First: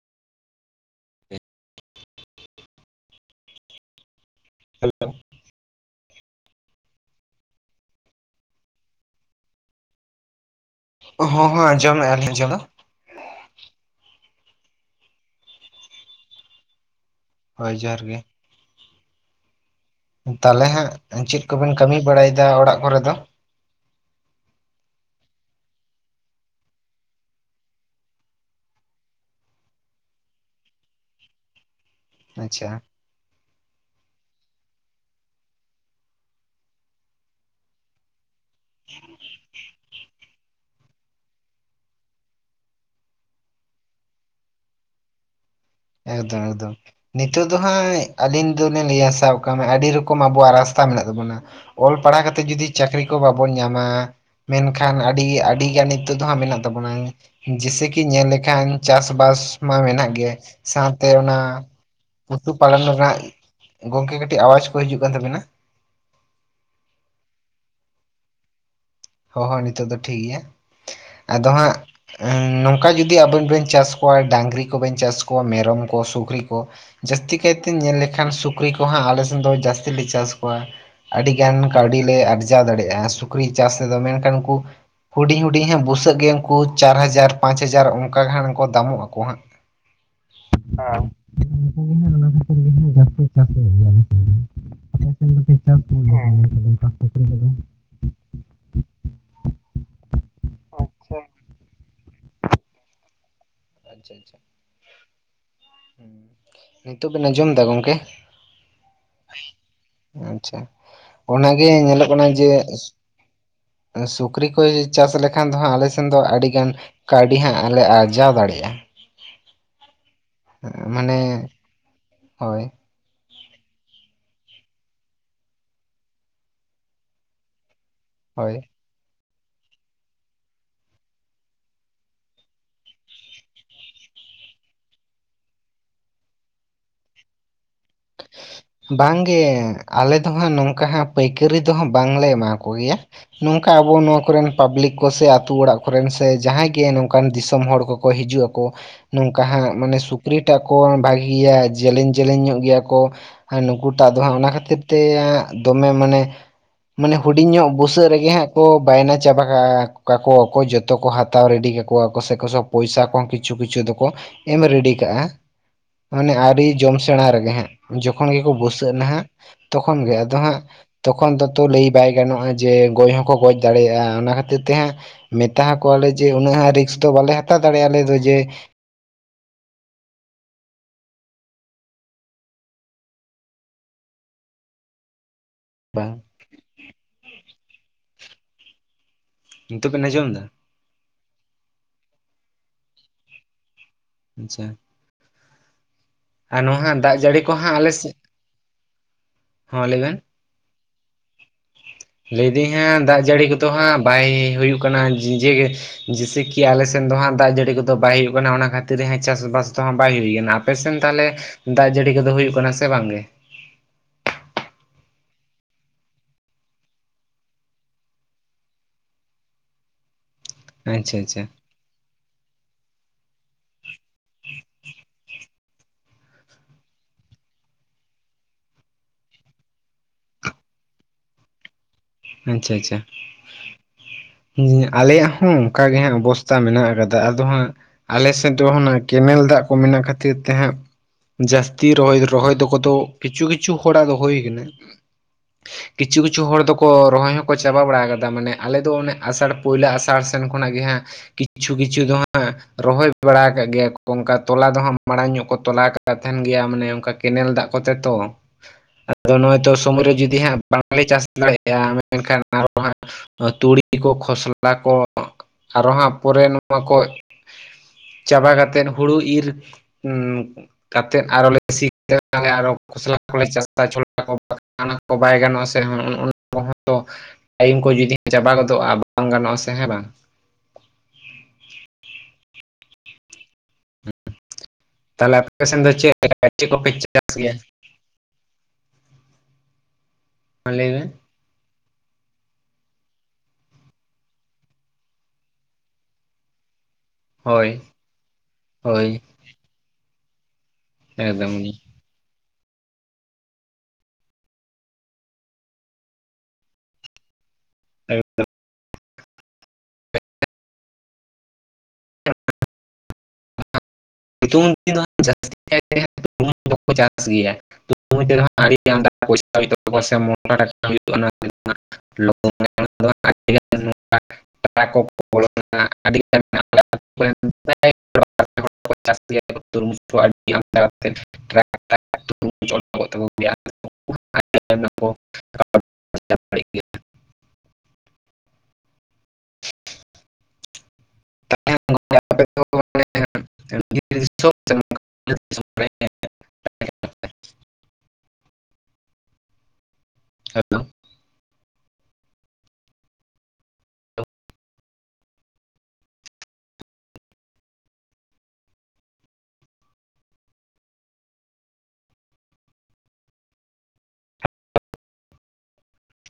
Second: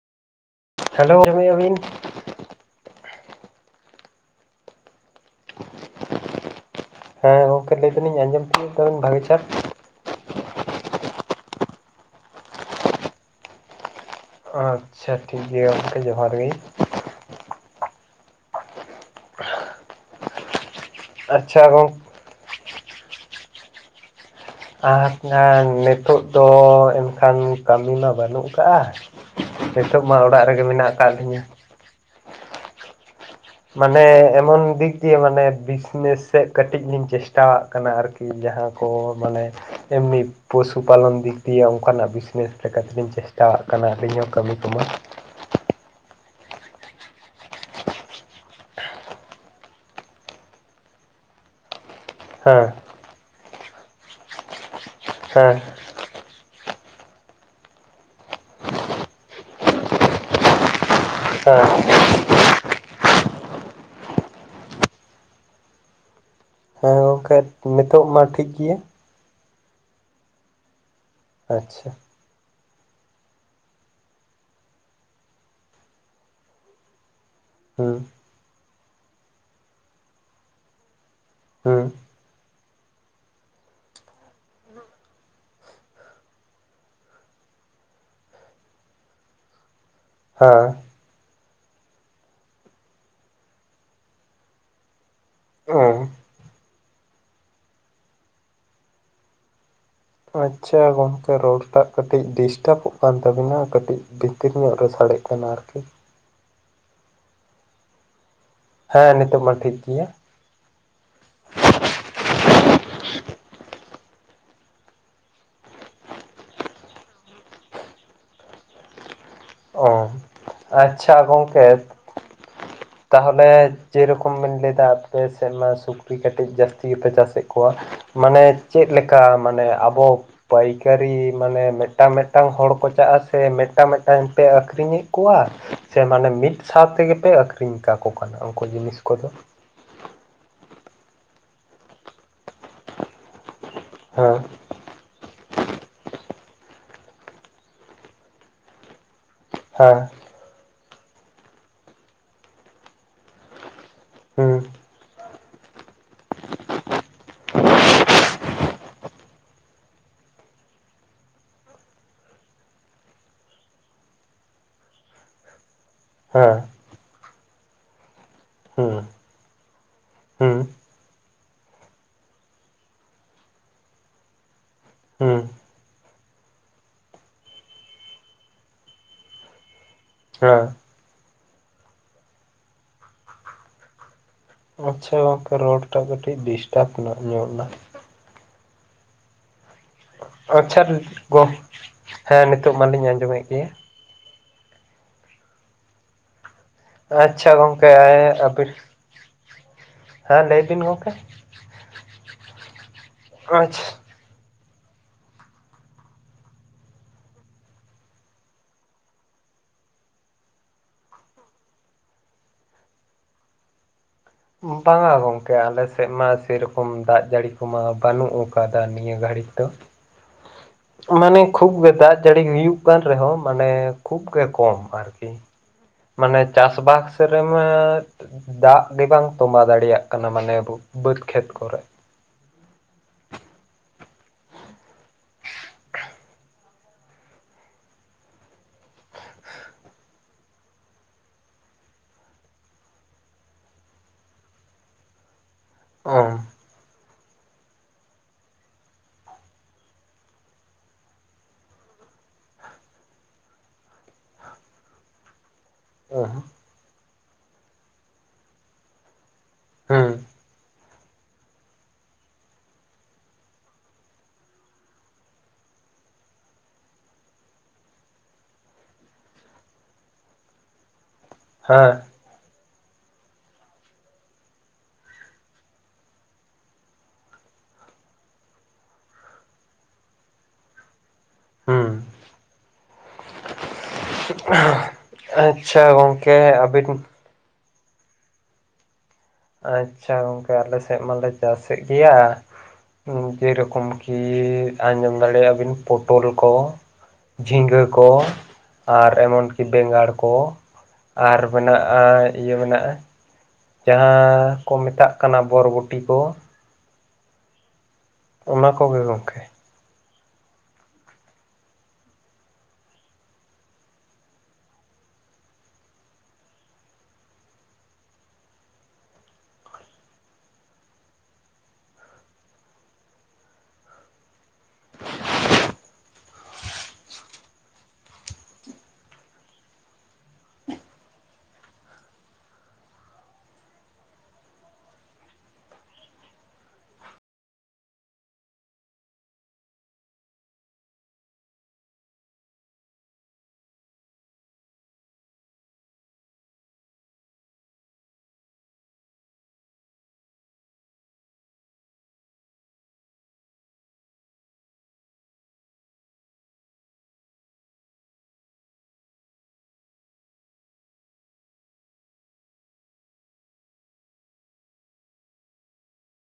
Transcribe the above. Hello ᱟᱸᱡᱚᱢᱮᱜ-ᱟ ᱵᱤᱱ? [inaudible] [inaudible] ᱦᱮᱸ ᱜᱚᱢᱠᱮ ᱞᱟᱹᱭ ᱫᱟᱞᱤᱧ ᱟᱸᱡᱚᱢ ᱛᱤᱭᱩᱜ ᱠᱟᱫᱟ ᱵᱤᱱ? ᱵᱷᱟᱹᱜᱤ ᱪᱟᱴ ᱦᱚᱸ ᱦᱚᱸ ᱟᱸᱡᱚᱢᱮᱜ-ᱟ ᱞᱤᱧ ᱟᱸᱡᱚ ᱫᱚ, ᱟᱪᱪᱷᱟ, ᱴᱷᱤᱠ ᱜᱮᱭᱟ ᱜᱚᱢᱠᱮ ᱡᱚᱦᱟᱨ ᱜᱮ᱾ ᱦᱳᱭ ᱡᱚᱦᱟᱨ ᱜᱮ, ᱛᱟᱦᱚᱞᱮ ᱦᱟᱸᱜ ᱪᱮᱫ ᱠᱚ ᱟᱪᱪᱷᱟ ᱵᱤᱱ ᱜᱚᱝ ᱠᱟᱹᱢᱤ ᱵᱟᱲᱟᱭᱮᱫᱟ ᱚᱲᱟᱜ ᱠᱚᱨᱮ ᱫᱚ? ᱟᱨ ᱱᱤᱛᱳᱜ ᱫᱚ ᱮᱱᱠᱷᱟᱱ ᱠᱟᱹᱢᱤ ᱢᱟ ᱵᱟᱹᱱᱩᱜ ᱟᱠᱟᱜ-ᱟ ᱾ ᱱᱤᱛᱳᱜ ᱢᱟ ᱚᱲᱟᱜ ᱨᱮ ᱜᱮ ᱢᱮᱱᱟᱜ ᱟᱠᱟᱫ ᱞᱤᱧᱟ᱾ ᱟᱪᱪᱷᱟ, ᱢᱟᱱᱮ ᱮᱢᱚᱱ ᱫᱤᱠ ᱫᱤᱭᱮ ᱢᱟᱱᱮ ᱵᱤᱡᱽᱱᱮᱥ ᱥᱮᱫ ᱠᱟᱹᱴᱤᱡ ᱞᱤᱧ ᱪᱮᱥᱴᱟᱜ ᱠᱟᱱᱟ ᱟᱨᱠᱤ ᱡᱟᱦᱟᱸ ᱠᱚ ᱢᱟᱱᱮ ᱮᱢᱤ ᱯᱚᱥᱩ ᱯᱟᱞᱚᱱ ᱫᱤᱠ ᱫᱤᱭᱮ ᱚᱱᱠᱟᱱᱟᱜ ᱵᱤᱡᱽᱱᱮᱥ ᱞᱮᱠᱟ ᱛᱮᱞᱤᱧ ᱪᱮᱥᱴᱟᱜ-ᱟ ᱠᱟᱱᱟ ᱟᱹᱞᱤᱧ ᱦᱚᱸ ᱠᱟᱹᱢᱤ ᱠᱚᱢᱟ᱾ ᱮᱠᱫᱚᱢ ᱮᱠᱫᱚᱢ, ᱱᱤᱛᱚᱜ ᱫᱚ ᱦᱟᱸᱜ ᱟᱹᱞᱤᱧ ᱫᱩᱞᱤᱧ ᱞᱟᱹᱭᱟ ᱥᱟᱵ ᱠᱟᱜ ᱢᱮ ᱟᱹᱰᱤ ᱨᱚᱠᱚᱢ ᱟᱵᱚᱣᱟᱜ ᱨᱟᱥᱛᱟ ᱢᱮᱱᱟᱜ ᱛᱟᱵᱚᱱᱟ᱾ ᱚᱞ ᱯᱟᱲᱦᱟᱣ ᱠᱟᱛᱮ ᱦᱮᱸ ᱡᱩᱫᱤ ᱪᱟᱹᱠᱨᱤ ᱠᱚ ᱵᱟᱵᱚᱱ ᱧᱟᱢᱟ ᱢᱮᱱᱠᱷᱟᱱ ᱟᱹᱰᱤ ᱦᱮᱸ ᱟᱹᱰᱤ ᱜᱟᱱᱤᱡ, ᱛᱚᱛᱟ ᱦᱟᱸᱜ ᱢᱮᱱᱟᱜ ᱛᱟᱵᱚᱱᱟ ᱡᱮᱭᱥᱮ ᱠᱤ ᱧᱮᱞ ᱞᱮᱠᱷᱟᱱ ᱪᱟᱥᱼᱵᱟᱥ ᱢᱟ ᱢᱮᱱᱟᱜ-ᱜᱮ᱾ ᱥᱟᱸᱣᱛᱮ ᱚᱱᱟ ᱦᱮᱸ ᱩᱛᱩ ᱯᱟᱞᱚᱱ ᱨᱮᱱᱟᱜ ᱜᱚᱝᱠᱮ ᱠᱟᱹᱴᱤᱡ ᱟᱣᱟᱡᱽ ᱠᱚ ᱦᱤᱡᱩᱜ ᱠᱟᱱ ᱛᱟᱵᱤᱱᱟ᱾ ᱦᱮᱸ ᱜᱚᱝᱠᱮ ᱱᱤᱛᱚᱜ ᱢᱟ ᱴᱷᱤᱠ ᱜᱮᱭᱟ᱾ ᱦᱚᱸ ᱦᱚᱸ ᱱᱤᱛᱚᱜ ᱫᱚ ᱴᱷᱤᱠ ᱜᱮᱭᱟ, ᱟᱫᱚ ᱦᱟᱸᱜ ᱟᱪᱪᱷᱟ ᱱᱚᱝᱠᱟ ᱡᱩᱫᱤ ᱟᱵᱮᱱ ᱵᱮᱱ ᱪᱟᱥ ᱠᱚᱣᱟ ᱰᱟᱹᱝᱨᱤ ᱠᱚᱵᱮᱱ ᱪᱟᱥ ᱠᱚᱣᱟ ᱢᱮᱨᱚᱢ ᱠᱚ, ᱥᱩᱠᱨᱤ ᱠᱚ ᱡᱟᱹᱥᱛᱤ ᱠᱟᱭᱛᱮ ᱧᱮᱞ ᱦᱩᱸ ᱞᱮᱠᱷᱟᱱ ᱥᱩᱠᱨᱤ ᱠᱚ ᱦᱟᱸᱜ ᱟᱞᱮ ᱥᱮᱱ ᱫᱚ ᱡᱟᱹᱥᱛᱤ ᱞᱮ ᱪᱟᱥ ᱠᱚᱣᱟ᱾ ᱟᱹᱰᱤᱜᱟᱱ ᱦᱩᱸ ᱠᱟᱹᱣᱰᱤ ᱞᱮ ᱟᱨᱡᱟᱣ ᱫᱟᱲᱮᱭᱟᱜ-ᱟ ᱥᱩᱠᱨᱤ ᱪᱟᱥ ᱨᱮᱫᱚ ᱢᱮᱱᱠᱷᱟᱱ ᱩᱱᱠᱩᱼᱼ ᱦᱩᱰᱤᱧ ᱦᱩᱰᱤᱧ ᱧᱚᱜ ᱵᱩᱥᱟᱹᱜ ᱜᱮ ᱩᱱᱠᱩ ᱪᱟᱨ ᱦᱟᱡᱟᱨ ᱯᱟᱸᱪ ᱦᱟᱡᱟᱨ ᱚᱱᱠᱟ ᱜᱟᱱ ᱠᱚ ᱫᱟᱢᱚᱜ ᱟᱠᱚ ᱦᱟᱸᱜ᱾ ᱦᱟᱸ ᱦᱟᱸ ᱩᱱᱠᱩ ᱜᱮ ᱦᱟᱸᱜ ᱚᱱᱟ ᱠᱷᱟᱹᱛᱤᱨ ᱜᱮ ᱦᱟᱸᱜ ᱡᱟᱹᱥᱛᱤ ᱪᱟᱥ ᱦᱩᱭᱩᱜ ᱜᱮᱭᱟ ᱟᱞᱮ ᱥᱮᱫ ᱫᱚ [unintelligible] ᱟᱯᱮ ᱥᱮᱫ ᱫᱚᱯᱮ ᱪᱟᱥ ᱦᱩᱸ ᱠᱚᱜᱮᱭᱟ ᱥᱮ ᱵᱟᱝ ᱱᱚᱝᱠᱟᱱ ᱥᱩᱠᱨᱤ ᱠᱚᱫᱚ? [inaudible] ᱟᱪᱪᱷᱟ ᱜᱚᱝᱠᱮ ᱨᱚᱲ ᱴᱟᱜ ᱠᱟᱹᱴᱤᱡ ᱰᱤᱥᱴᱟᱵᱚᱜ ᱠᱟᱱ ᱛᱟᱵᱤᱱᱟ᱾ ᱠᱟᱹᱴᱤᱡ ᱟᱪᱪᱷᱟ ᱟᱪᱪᱷᱟ ᱵᱷᱤᱛᱤᱨ ᱧᱚᱜ ᱨᱮ ᱥᱟᱰᱮᱜ ᱠᱟᱱᱟ ᱟᱨᱠᱤ᱾ ᱦᱩᱸ, ᱱᱤᱛᱚᱜ ᱵᱤᱱ ᱟᱸᱡᱚᱢ ᱮᱫᱟ ᱜᱚᱝᱠᱮ? ᱦᱮᱸ ᱱᱤᱛᱚᱜ ᱢᱟ ᱴᱷᱤᱠ ᱜᱮᱭᱟ᱾ ᱟᱪᱪᱷᱟ ᱚᱱᱟᱜᱮ ᱧᱮᱞᱚᱜ ᱠᱟᱱᱟ ᱡᱮᱼᱼ ᱥᱩᱠᱨᱤ ᱠᱚ ᱪᱟᱥ ᱞᱮᱠᱷᱟᱱ ᱫᱚ ᱦᱟᱸᱜ ᱟᱞᱮ ᱥᱮᱱ ᱫᱚ ᱟᱹᱰᱤᱜᱟᱱᱼᱼ ᱠᱟᱣᱰᱤ ᱦᱟᱸᱜ ᱞᱮ ᱟᱨᱡᱟᱣ ᱫᱟᱲᱮᱭᱟᱜ-ᱟ᱾ ᱚ ᱟᱸ ᱟᱪᱪᱷᱟ ᱢᱟᱱᱮ ᱦᱚᱭ᱾ ᱛᱟᱦᱚᱞᱮᱼᱼ ᱡᱮᱨᱚᱠᱚᱢ ᱵᱤᱱ ᱞᱟᱹᱭᱫᱟ ᱟᱯᱮ ᱥᱮᱫ ᱢᱟ ᱥᱩᱠᱨᱤ ᱠᱟᱹᱴᱤᱡ ᱡᱟᱹᱥᱛᱤ ᱜᱮᱯᱮ ᱪᱟᱥᱮᱫ ᱠᱚᱣᱟᱼᱼ ᱢᱟᱱᱮ ᱦᱳᱭ ᱪᱮᱫ ᱞᱮᱠᱟ, ᱢᱟᱱᱮ ᱟᱵᱚᱼᱼ ᱯᱟᱹᱭᱠᱟᱹᱨᱤ ᱢᱟᱱᱮ ᱢᱮᱴᱟᱝ ᱢᱤᱫᱴᱟᱝ ᱦᱚᱲ ᱠᱚ ᱪᱟᱜ-ᱟ ᱥᱮ ᱢᱮᱫᱴᱟᱝ ᱢᱮᱫᱴᱟᱝ ᱯᱮ ᱟᱠᱷᱨᱤᱧᱮᱫ ᱠᱚᱣᱟ? ᱥᱮ ᱢᱟᱱᱮ ᱢᱤᱫ ᱥᱟᱶ ᱛᱮᱜᱮᱯᱮ ᱟᱹᱠᱷᱨᱤᱧ ᱠᱟ ᱵᱟᱝᱜᱮ᱾ ᱟᱞᱮ ᱫᱚ ᱦᱟᱸᱜ ᱱᱚᱝᱠᱟ ᱦᱟᱸᱜ ᱯᱟᱹᱭᱠᱟᱹᱨᱤ ᱫᱚ ᱦᱟᱸᱜ ᱵᱟᱝᱞᱮ ᱮᱢᱟ ᱠᱚ ᱜᱮᱭᱟ, ᱱᱚᱝᱠᱟ ᱟᱵᱚ ᱱᱚᱣᱟ ᱦᱮᱸ ᱠᱚᱨᱮᱱᱼᱼ ᱯᱟᱵᱽᱞᱤᱠ ᱠᱚᱥᱮ ᱟᱹᱛᱩ ᱚᱲᱟᱜ ᱠᱚᱨᱮᱱ ᱥᱮ ᱡᱟᱦᱟᱸᱭ ᱜᱮ ᱱᱚᱝᱠᱟᱱ ᱫᱤᱥᱚᱢ ᱦᱚᱲ ᱠᱚᱠᱚ ᱦᱤᱡᱩᱜ-ᱟᱠᱚ ᱱᱚᱝᱠᱟ ᱦᱟᱸᱜ ᱢᱟᱱᱮ ᱦᱮᱸ ᱥᱩᱠᱨᱤᱴᱟᱜ ᱠᱚ ᱵᱷᱟᱹᱜᱮᱭᱟ ᱡᱮᱞᱮᱧ ᱡᱮᱞᱮᱧ ᱧᱚᱜ ᱜᱮᱭᱟᱼᱼ ᱠᱚ ᱱᱩᱠᱩᱴᱟᱜ ᱫᱚ ᱦᱟᱸᱜ ᱚᱱᱟ ᱦᱩᱸ ᱠᱷᱟᱹᱛᱤᱨ ᱛᱮᱻ ᱫᱚᱢᱮ ᱢᱟᱱᱮᱼᱼ ᱢᱟᱱᱮ ᱦᱩᱰᱤᱧ ᱧᱚᱜ ᱵᱩᱥᱟᱹᱜ ᱨᱮᱜᱮ ᱠᱚ ᱦᱟᱸᱜ ᱠᱚ ᱵᱟᱭᱱᱟ ᱪᱟᱵᱟ ᱠᱟ-ᱠᱚᱣᱟ ᱠᱚ ᱡᱚ ᱛᱚᱠᱚ ᱦᱟᱛᱟᱣ ᱨᱮᱰᱤ ᱠᱟᱠᱚᱣᱟ-ᱠᱚ ᱥᱮ ᱠᱚ ᱯᱚᱭᱥᱟ ᱠᱚᱦᱚᱸ ᱠᱤᱪᱷᱩ ᱠᱤᱪᱷᱩ ᱫᱚᱠᱚ ᱮᱢ ᱨᱮᱰᱤ ᱠᱟᱜ-ᱟ᱾ ᱢᱟᱱᱮ ᱦᱮᱸ ᱟᱹᱣᱨᱤ ᱡᱚᱢ ᱥᱮᱬᱟ ᱨᱮᱜᱮ ᱦᱟᱸᱜ, ᱡᱚᱠᱷᱚᱱ ᱜᱮᱠᱚ ᱵᱩᱥᱟᱹᱜ ᱮᱱᱟ ᱦᱩᱸ ᱦᱟᱸᱜᱼᱼ ᱛᱚᱠᱷᱚᱱ ᱜᱮ ᱟᱫᱚ ᱦᱩᱸ ᱦᱟᱸᱜ ᱛᱚᱠᱷᱚᱱ ᱫᱚᱛᱚ ᱞᱟᱹᱭ ᱵᱟᱭ ᱜᱟᱱᱚᱜᱼᱟ ᱡᱮ ᱜᱚᱡ ᱦᱚᱸᱠᱚ ᱜᱚᱡ ᱫᱟᱲᱮᱭᱟᱜᱼᱟ, ᱚᱱᱟ ᱠᱷᱟᱹᱛᱤᱨ ᱛᱮ ᱦᱟᱸᱜ ᱦᱩᱸ ᱢᱮᱛᱟ ᱦᱟᱠᱚᱣᱟᱞᱮ ᱡᱮ ᱩᱱᱟᱹᱜ ᱦᱚᱸ ᱨᱤᱠᱥ ᱫᱚ ᱵᱟᱞᱮ ᱦᱟᱛᱟᱣ ᱫᱟᱲᱮᱭᱟᱜᱼᱟ ᱟᱞᱮ ᱫᱚ ᱡᱮ ᱦᱮᱸ ᱟᱪᱪᱷᱟ ᱜᱚᱝᱠᱮ ᱨᱟᱲ ᱴᱟᱜ ᱵᱟᱝ ᱠᱟᱹᱴᱤᱡ ᱰᱤᱥᱴᱟᱵᱽ ᱱᱟ ᱧᱚᱨ ᱱᱟ ᱱᱤᱛᱚᱜ ᱵᱮᱱ ᱟᱸᱡᱚᱢ ᱫᱟ? ᱟᱪᱪᱷᱟ ᱜᱚ ᱦᱮᱸ ᱱᱤᱛᱚᱜ ᱢᱟᱞᱤᱧ ᱟᱸᱡᱚᱢᱮᱫ ᱜᱮᱭᱟ᱾ ᱟᱪᱪᱷᱟ᱾ ᱟᱨ ᱱᱚᱦᱟᱱ ᱟᱪᱪᱷᱟ ᱜᱚᱝᱠᱮ ᱦᱟᱯᱤ ᱦᱚᱸ ᱦᱮᱸ ᱞᱟᱹᱭ ᱵᱤᱱ ᱜᱚᱝᱠᱮ᱾ ᱞᱟᱹᱭ ᱫᱟᱹᱧ ᱦᱟᱸᱜ ᱫᱟᱜ ᱡᱟᱹᱲᱤ ᱠᱚᱫᱚ ᱟᱪᱪᱷᱟ ᱦᱟᱸᱜ ᱵᱟᱭ ᱦᱩᱭᱩᱜ ᱠᱟᱱᱟ ᱡᱤᱡᱮ ᱜᱮ᱾ ᱡᱤᱭᱥᱮᱠᱤ ᱟᱞᱮ ᱥᱮᱱ ᱫᱚ ᱦᱟᱸᱜ ᱫᱟᱜ ᱡᱟᱹᱲᱤ ᱠᱚᱫᱚ ᱵᱟᱭ ᱦᱩᱭᱩᱜ ᱠᱟᱱᱟ ᱚᱱᱟ ᱠᱷᱟᱹᱛᱤᱨ ᱦᱟᱸᱜ ᱪᱟᱥᱼᱵᱟᱥ ᱫᱚᱦᱟᱸᱜ ᱵᱟᱭ ᱦᱩᱭ ᱠᱟᱱᱟ᱾ ᱟᱯᱮ ᱥᱮᱱ ᱛᱟᱦᱚᱞᱮ ᱫᱟᱜ ᱡᱟᱹᱲᱤ ᱠᱚᱫᱚ ᱦᱩᱭᱩᱜ ᱠᱟᱱᱟ ᱥᱮ ᱵᱟᱝ ᱜᱮ? ᱵᱟᱝᱟ ᱜᱚᱝᱠᱮ ᱟᱞᱮ ᱥᱮᱫ ᱢᱟ ᱥᱮᱨᱚᱠᱚᱢ ᱫᱟᱜ ᱡᱟᱹᱲᱤ ᱠᱚᱢᱟ ᱵᱟᱹᱱᱩᱜ ᱟᱠᱟᱫᱟ ᱱᱤᱭᱟᱹ ᱜᱷᱟᱹᱲᱤᱠ ᱫᱚ᱾ ᱟᱪᱪᱷᱟ ᱢᱟᱱᱮ ᱟᱪᱪᱷᱟ ᱠᱷᱩᱵ ᱜᱮ ᱫᱟᱜ ᱡᱟᱹᱲᱤ ᱦᱩᱭᱩᱜ ᱠᱟᱱ ᱨᱮᱦᱚᱸ ᱢᱟᱱᱮ ᱠᱷᱩᱵ ᱜᱮ ᱠᱚᱢ ᱟᱨᱠᱤ᱾ ᱢᱟᱱᱮ ᱪᱟᱥ ᱵᱟᱥ ᱨᱮᱢᱟ ᱫᱟᱜ ᱜᱮ ᱵᱟᱝ ᱛᱚᱸᱵᱟ ᱫᱟᱲᱮᱭᱟᱜ ᱠᱟᱱᱟ ᱢᱟᱱᱮ ᱟᱵᱚ ᱵᱟᱹᱫᱽ ᱠᱷᱮᱛ ᱠᱚᱨᱮᱜ᱾ ᱟᱪᱪᱷᱟ ᱟᱪᱪᱷᱟ᱾ ᱦᱮᱸ ᱟᱞᱮᱭᱟᱜ ᱦᱚᱸ ᱚᱝᱠᱟ ᱜᱮ ᱦᱟᱸᱜ ᱚᱵᱚᱥᱛᱟ ᱢᱮᱱᱟᱜ ᱟᱠᱟᱫᱟ ᱟᱫᱚ ᱦᱟᱸᱜ ᱟᱞᱮ ᱥᱮᱫ ᱫᱚ ᱦᱟᱱᱟ ᱠᱮᱱᱮᱞ ᱫᱟᱜ ᱠᱚ ᱢᱮᱱᱟᱜ ᱠᱷᱟᱹᱛᱤᱨ ᱛᱮ ᱦᱟᱸᱜ ᱡᱟᱹᱥᱛᱤ ᱨᱚᱦᱚᱭ ᱨᱚᱦᱚᱭ ᱫᱚ ᱠᱚᱫᱚ ᱠᱤᱪᱷᱩ ᱠᱤᱪᱷᱩ ᱦᱚᱲᱟᱜ ᱫᱚ ᱦᱩᱭ ᱠᱟᱱᱟ᱾ ᱠᱤᱪᱷᱩ ᱚ ᱠᱤᱪᱷᱩ ᱦᱚᱲ ᱫᱚ ᱠᱚ ᱨᱚᱦᱚᱭ ᱦᱚᱸᱠᱚ ᱪᱟᱵᱟ ᱵᱟᱲᱟ ᱠᱟᱫᱟ, ᱢᱟᱱᱮ ᱟᱞᱮ ᱫᱚ ᱚᱱᱮ ᱟᱥᱟᱲ ᱯᱳᱭᱞᱳ ᱟᱥᱟᱲ ᱥᱮᱱ ᱠᱷᱚᱱᱟᱜ ᱜᱮ ᱦᱟᱸᱜ ᱠᱤᱪᱷᱩ ᱠᱤᱪᱷᱩ ᱫᱚ ᱦᱟᱸᱜ ᱨᱚᱦᱚᱭ ᱵᱟᱲᱟ ᱟᱠᱟᱜ ᱜᱮᱭᱟ ᱠᱚ ᱚᱝᱠᱟ ᱛᱚᱞᱟ ᱫᱚ ᱦᱟᱸᱜ ᱢᱟᱲᱟᱝ ᱧᱚᱜ ᱠᱚ ᱛᱚᱞᱟ [inaudible] ᱚ ᱛᱟᱦᱮᱸᱱ ᱜᱮᱭᱟ ᱢᱟᱱᱮ ᱚᱝᱠᱟ ᱠᱮᱱᱮᱞ ᱫᱟᱜ ᱠᱚᱛᱮ ᱛᱚ᱾ ᱟᱫᱚ ᱱᱚᱜᱼᱚᱭ ᱛᱚ ᱥᱚᱢᱚᱭ ᱨᱮ ᱦᱩᱸ ᱡᱩᱫᱤ ᱦᱟᱸᱜ ᱵᱟᱝᱞᱮ ᱪᱟᱥ ᱫᱟᱲᱮ ᱭᱟᱜ ᱢᱮᱱᱠᱷᱟᱱ ᱟᱨᱚ ᱦᱟᱸᱜ ᱛᱩᱲᱤ ᱠᱚ, ᱠᱷᱚᱥᱞᱟ ᱠᱚ, ᱟᱨᱚ ᱦᱟᱸᱜ ᱯᱚᱨᱮ ᱱᱚᱣᱟ ᱠᱚ ᱪᱟᱵᱟ ᱠᱟᱛᱮᱫ ᱦᱩᱲᱩ ᱤᱨ ᱠᱟᱛᱮᱫ ᱟᱨᱚᱞᱮ ᱥᱤ ᱦᱮᱸ [inaudible] ᱛᱟᱦᱚᱞᱮ ᱟᱨᱚ ᱠᱷᱚᱥᱞᱟ ᱠᱚᱞᱮ ᱪᱟᱥᱟ ᱪᱷᱚᱞᱟ ᱠᱚ [inaudible] ᱚᱱᱟ ᱠᱚ ᱵᱟᱭ ᱜᱟᱱᱚᱜᱼᱟ ᱥᱮ ᱚᱱᱟ ᱠᱚ ᱦᱚᱸ ᱛᱚ ᱴᱟᱭᱤᱢ ᱠᱚ ᱡᱩᱫᱤ ᱪᱟᱵᱟ ᱜᱚᱫᱚᱜᱼᱟ ᱵᱟᱝ ᱜᱟᱱᱚᱜᱼᱟ ᱥᱮ ᱦᱮᱸ ᱵᱟᱝ? ᱦᱩᱸ ᱛᱟᱦᱚᱞᱮ ᱟᱯᱮ ᱥᱮᱱ ᱫᱚ ᱟᱪᱪᱷᱟ ᱪᱮᱫ ᱜᱚᱝᱠᱮ [inaudible] ᱪᱮᱫ ᱠᱚᱯᱮ ᱟᱹᱵᱤᱱ ᱪᱟᱥ ᱜᱮᱭᱟ? ᱟᱪᱪᱷᱟ ᱜᱚᱝᱠᱮ ᱢᱟ ᱟᱞᱮ ᱞᱟᱹᱭ ᱥᱮᱫ ᱢᱮ ᱢᱟᱞᱮ ᱪᱟᱥᱮᱫ ᱜᱮᱭᱟ, ᱡᱮ ᱨᱚᱠᱚᱢ ᱠᱤ ᱟᱸᱡᱚᱢ ᱫᱟᱲᱮᱭᱟᱜᱼᱟ ᱵᱤᱱ ᱯᱚᱴᱚᱞ ᱠᱚ, ᱡᱷᱤᱸᱜᱟᱹ ᱦᱳᱭ ᱠᱚ, ᱦᱳᱭ ᱟᱨ ᱮᱢᱚᱱ ᱠᱤ ᱵᱮᱸᱜᱟᱲ ᱠᱚ, ᱟᱨ ᱮᱠᱫᱚᱢ ᱜᱮ ᱢᱮᱱᱟᱜᱼᱟ ᱤᱭᱟᱹ ᱢᱮᱱᱟᱜᱼᱟ ᱡᱟᱦᱟᱸ ᱠᱚ ᱢᱮᱛᱟᱜ ᱠᱟᱱᱟ ᱵᱚᱨᱵᱚᱴᱤ ᱠᱚ, [unintelligible] ᱚᱱᱟ ᱠᱚᱜᱮ ᱜᱚᱝᱠᱮ᱾ ᱥᱤᱛᱩᱝ ᱫᱤᱱ ᱫᱚ ᱦᱟᱸᱜ ᱡᱟᱥᱛᱤ ᱠᱟᱛᱮ ᱦᱟᱸᱜ [inaudible] ᱫᱚᱠᱚ ᱪᱟᱥ ᱜᱮᱭᱟ᱾ [inaudible] [inaudible] ᱯᱨᱟᱭ [inaudible] [inaudible] ᱫᱟᱲᱮᱜ ᱜᱮᱭᱟ [inaudible] ᱫᱤᱥᱚᱢ ᱨᱮ ᱦᱮᱞᱳᱣ ᱾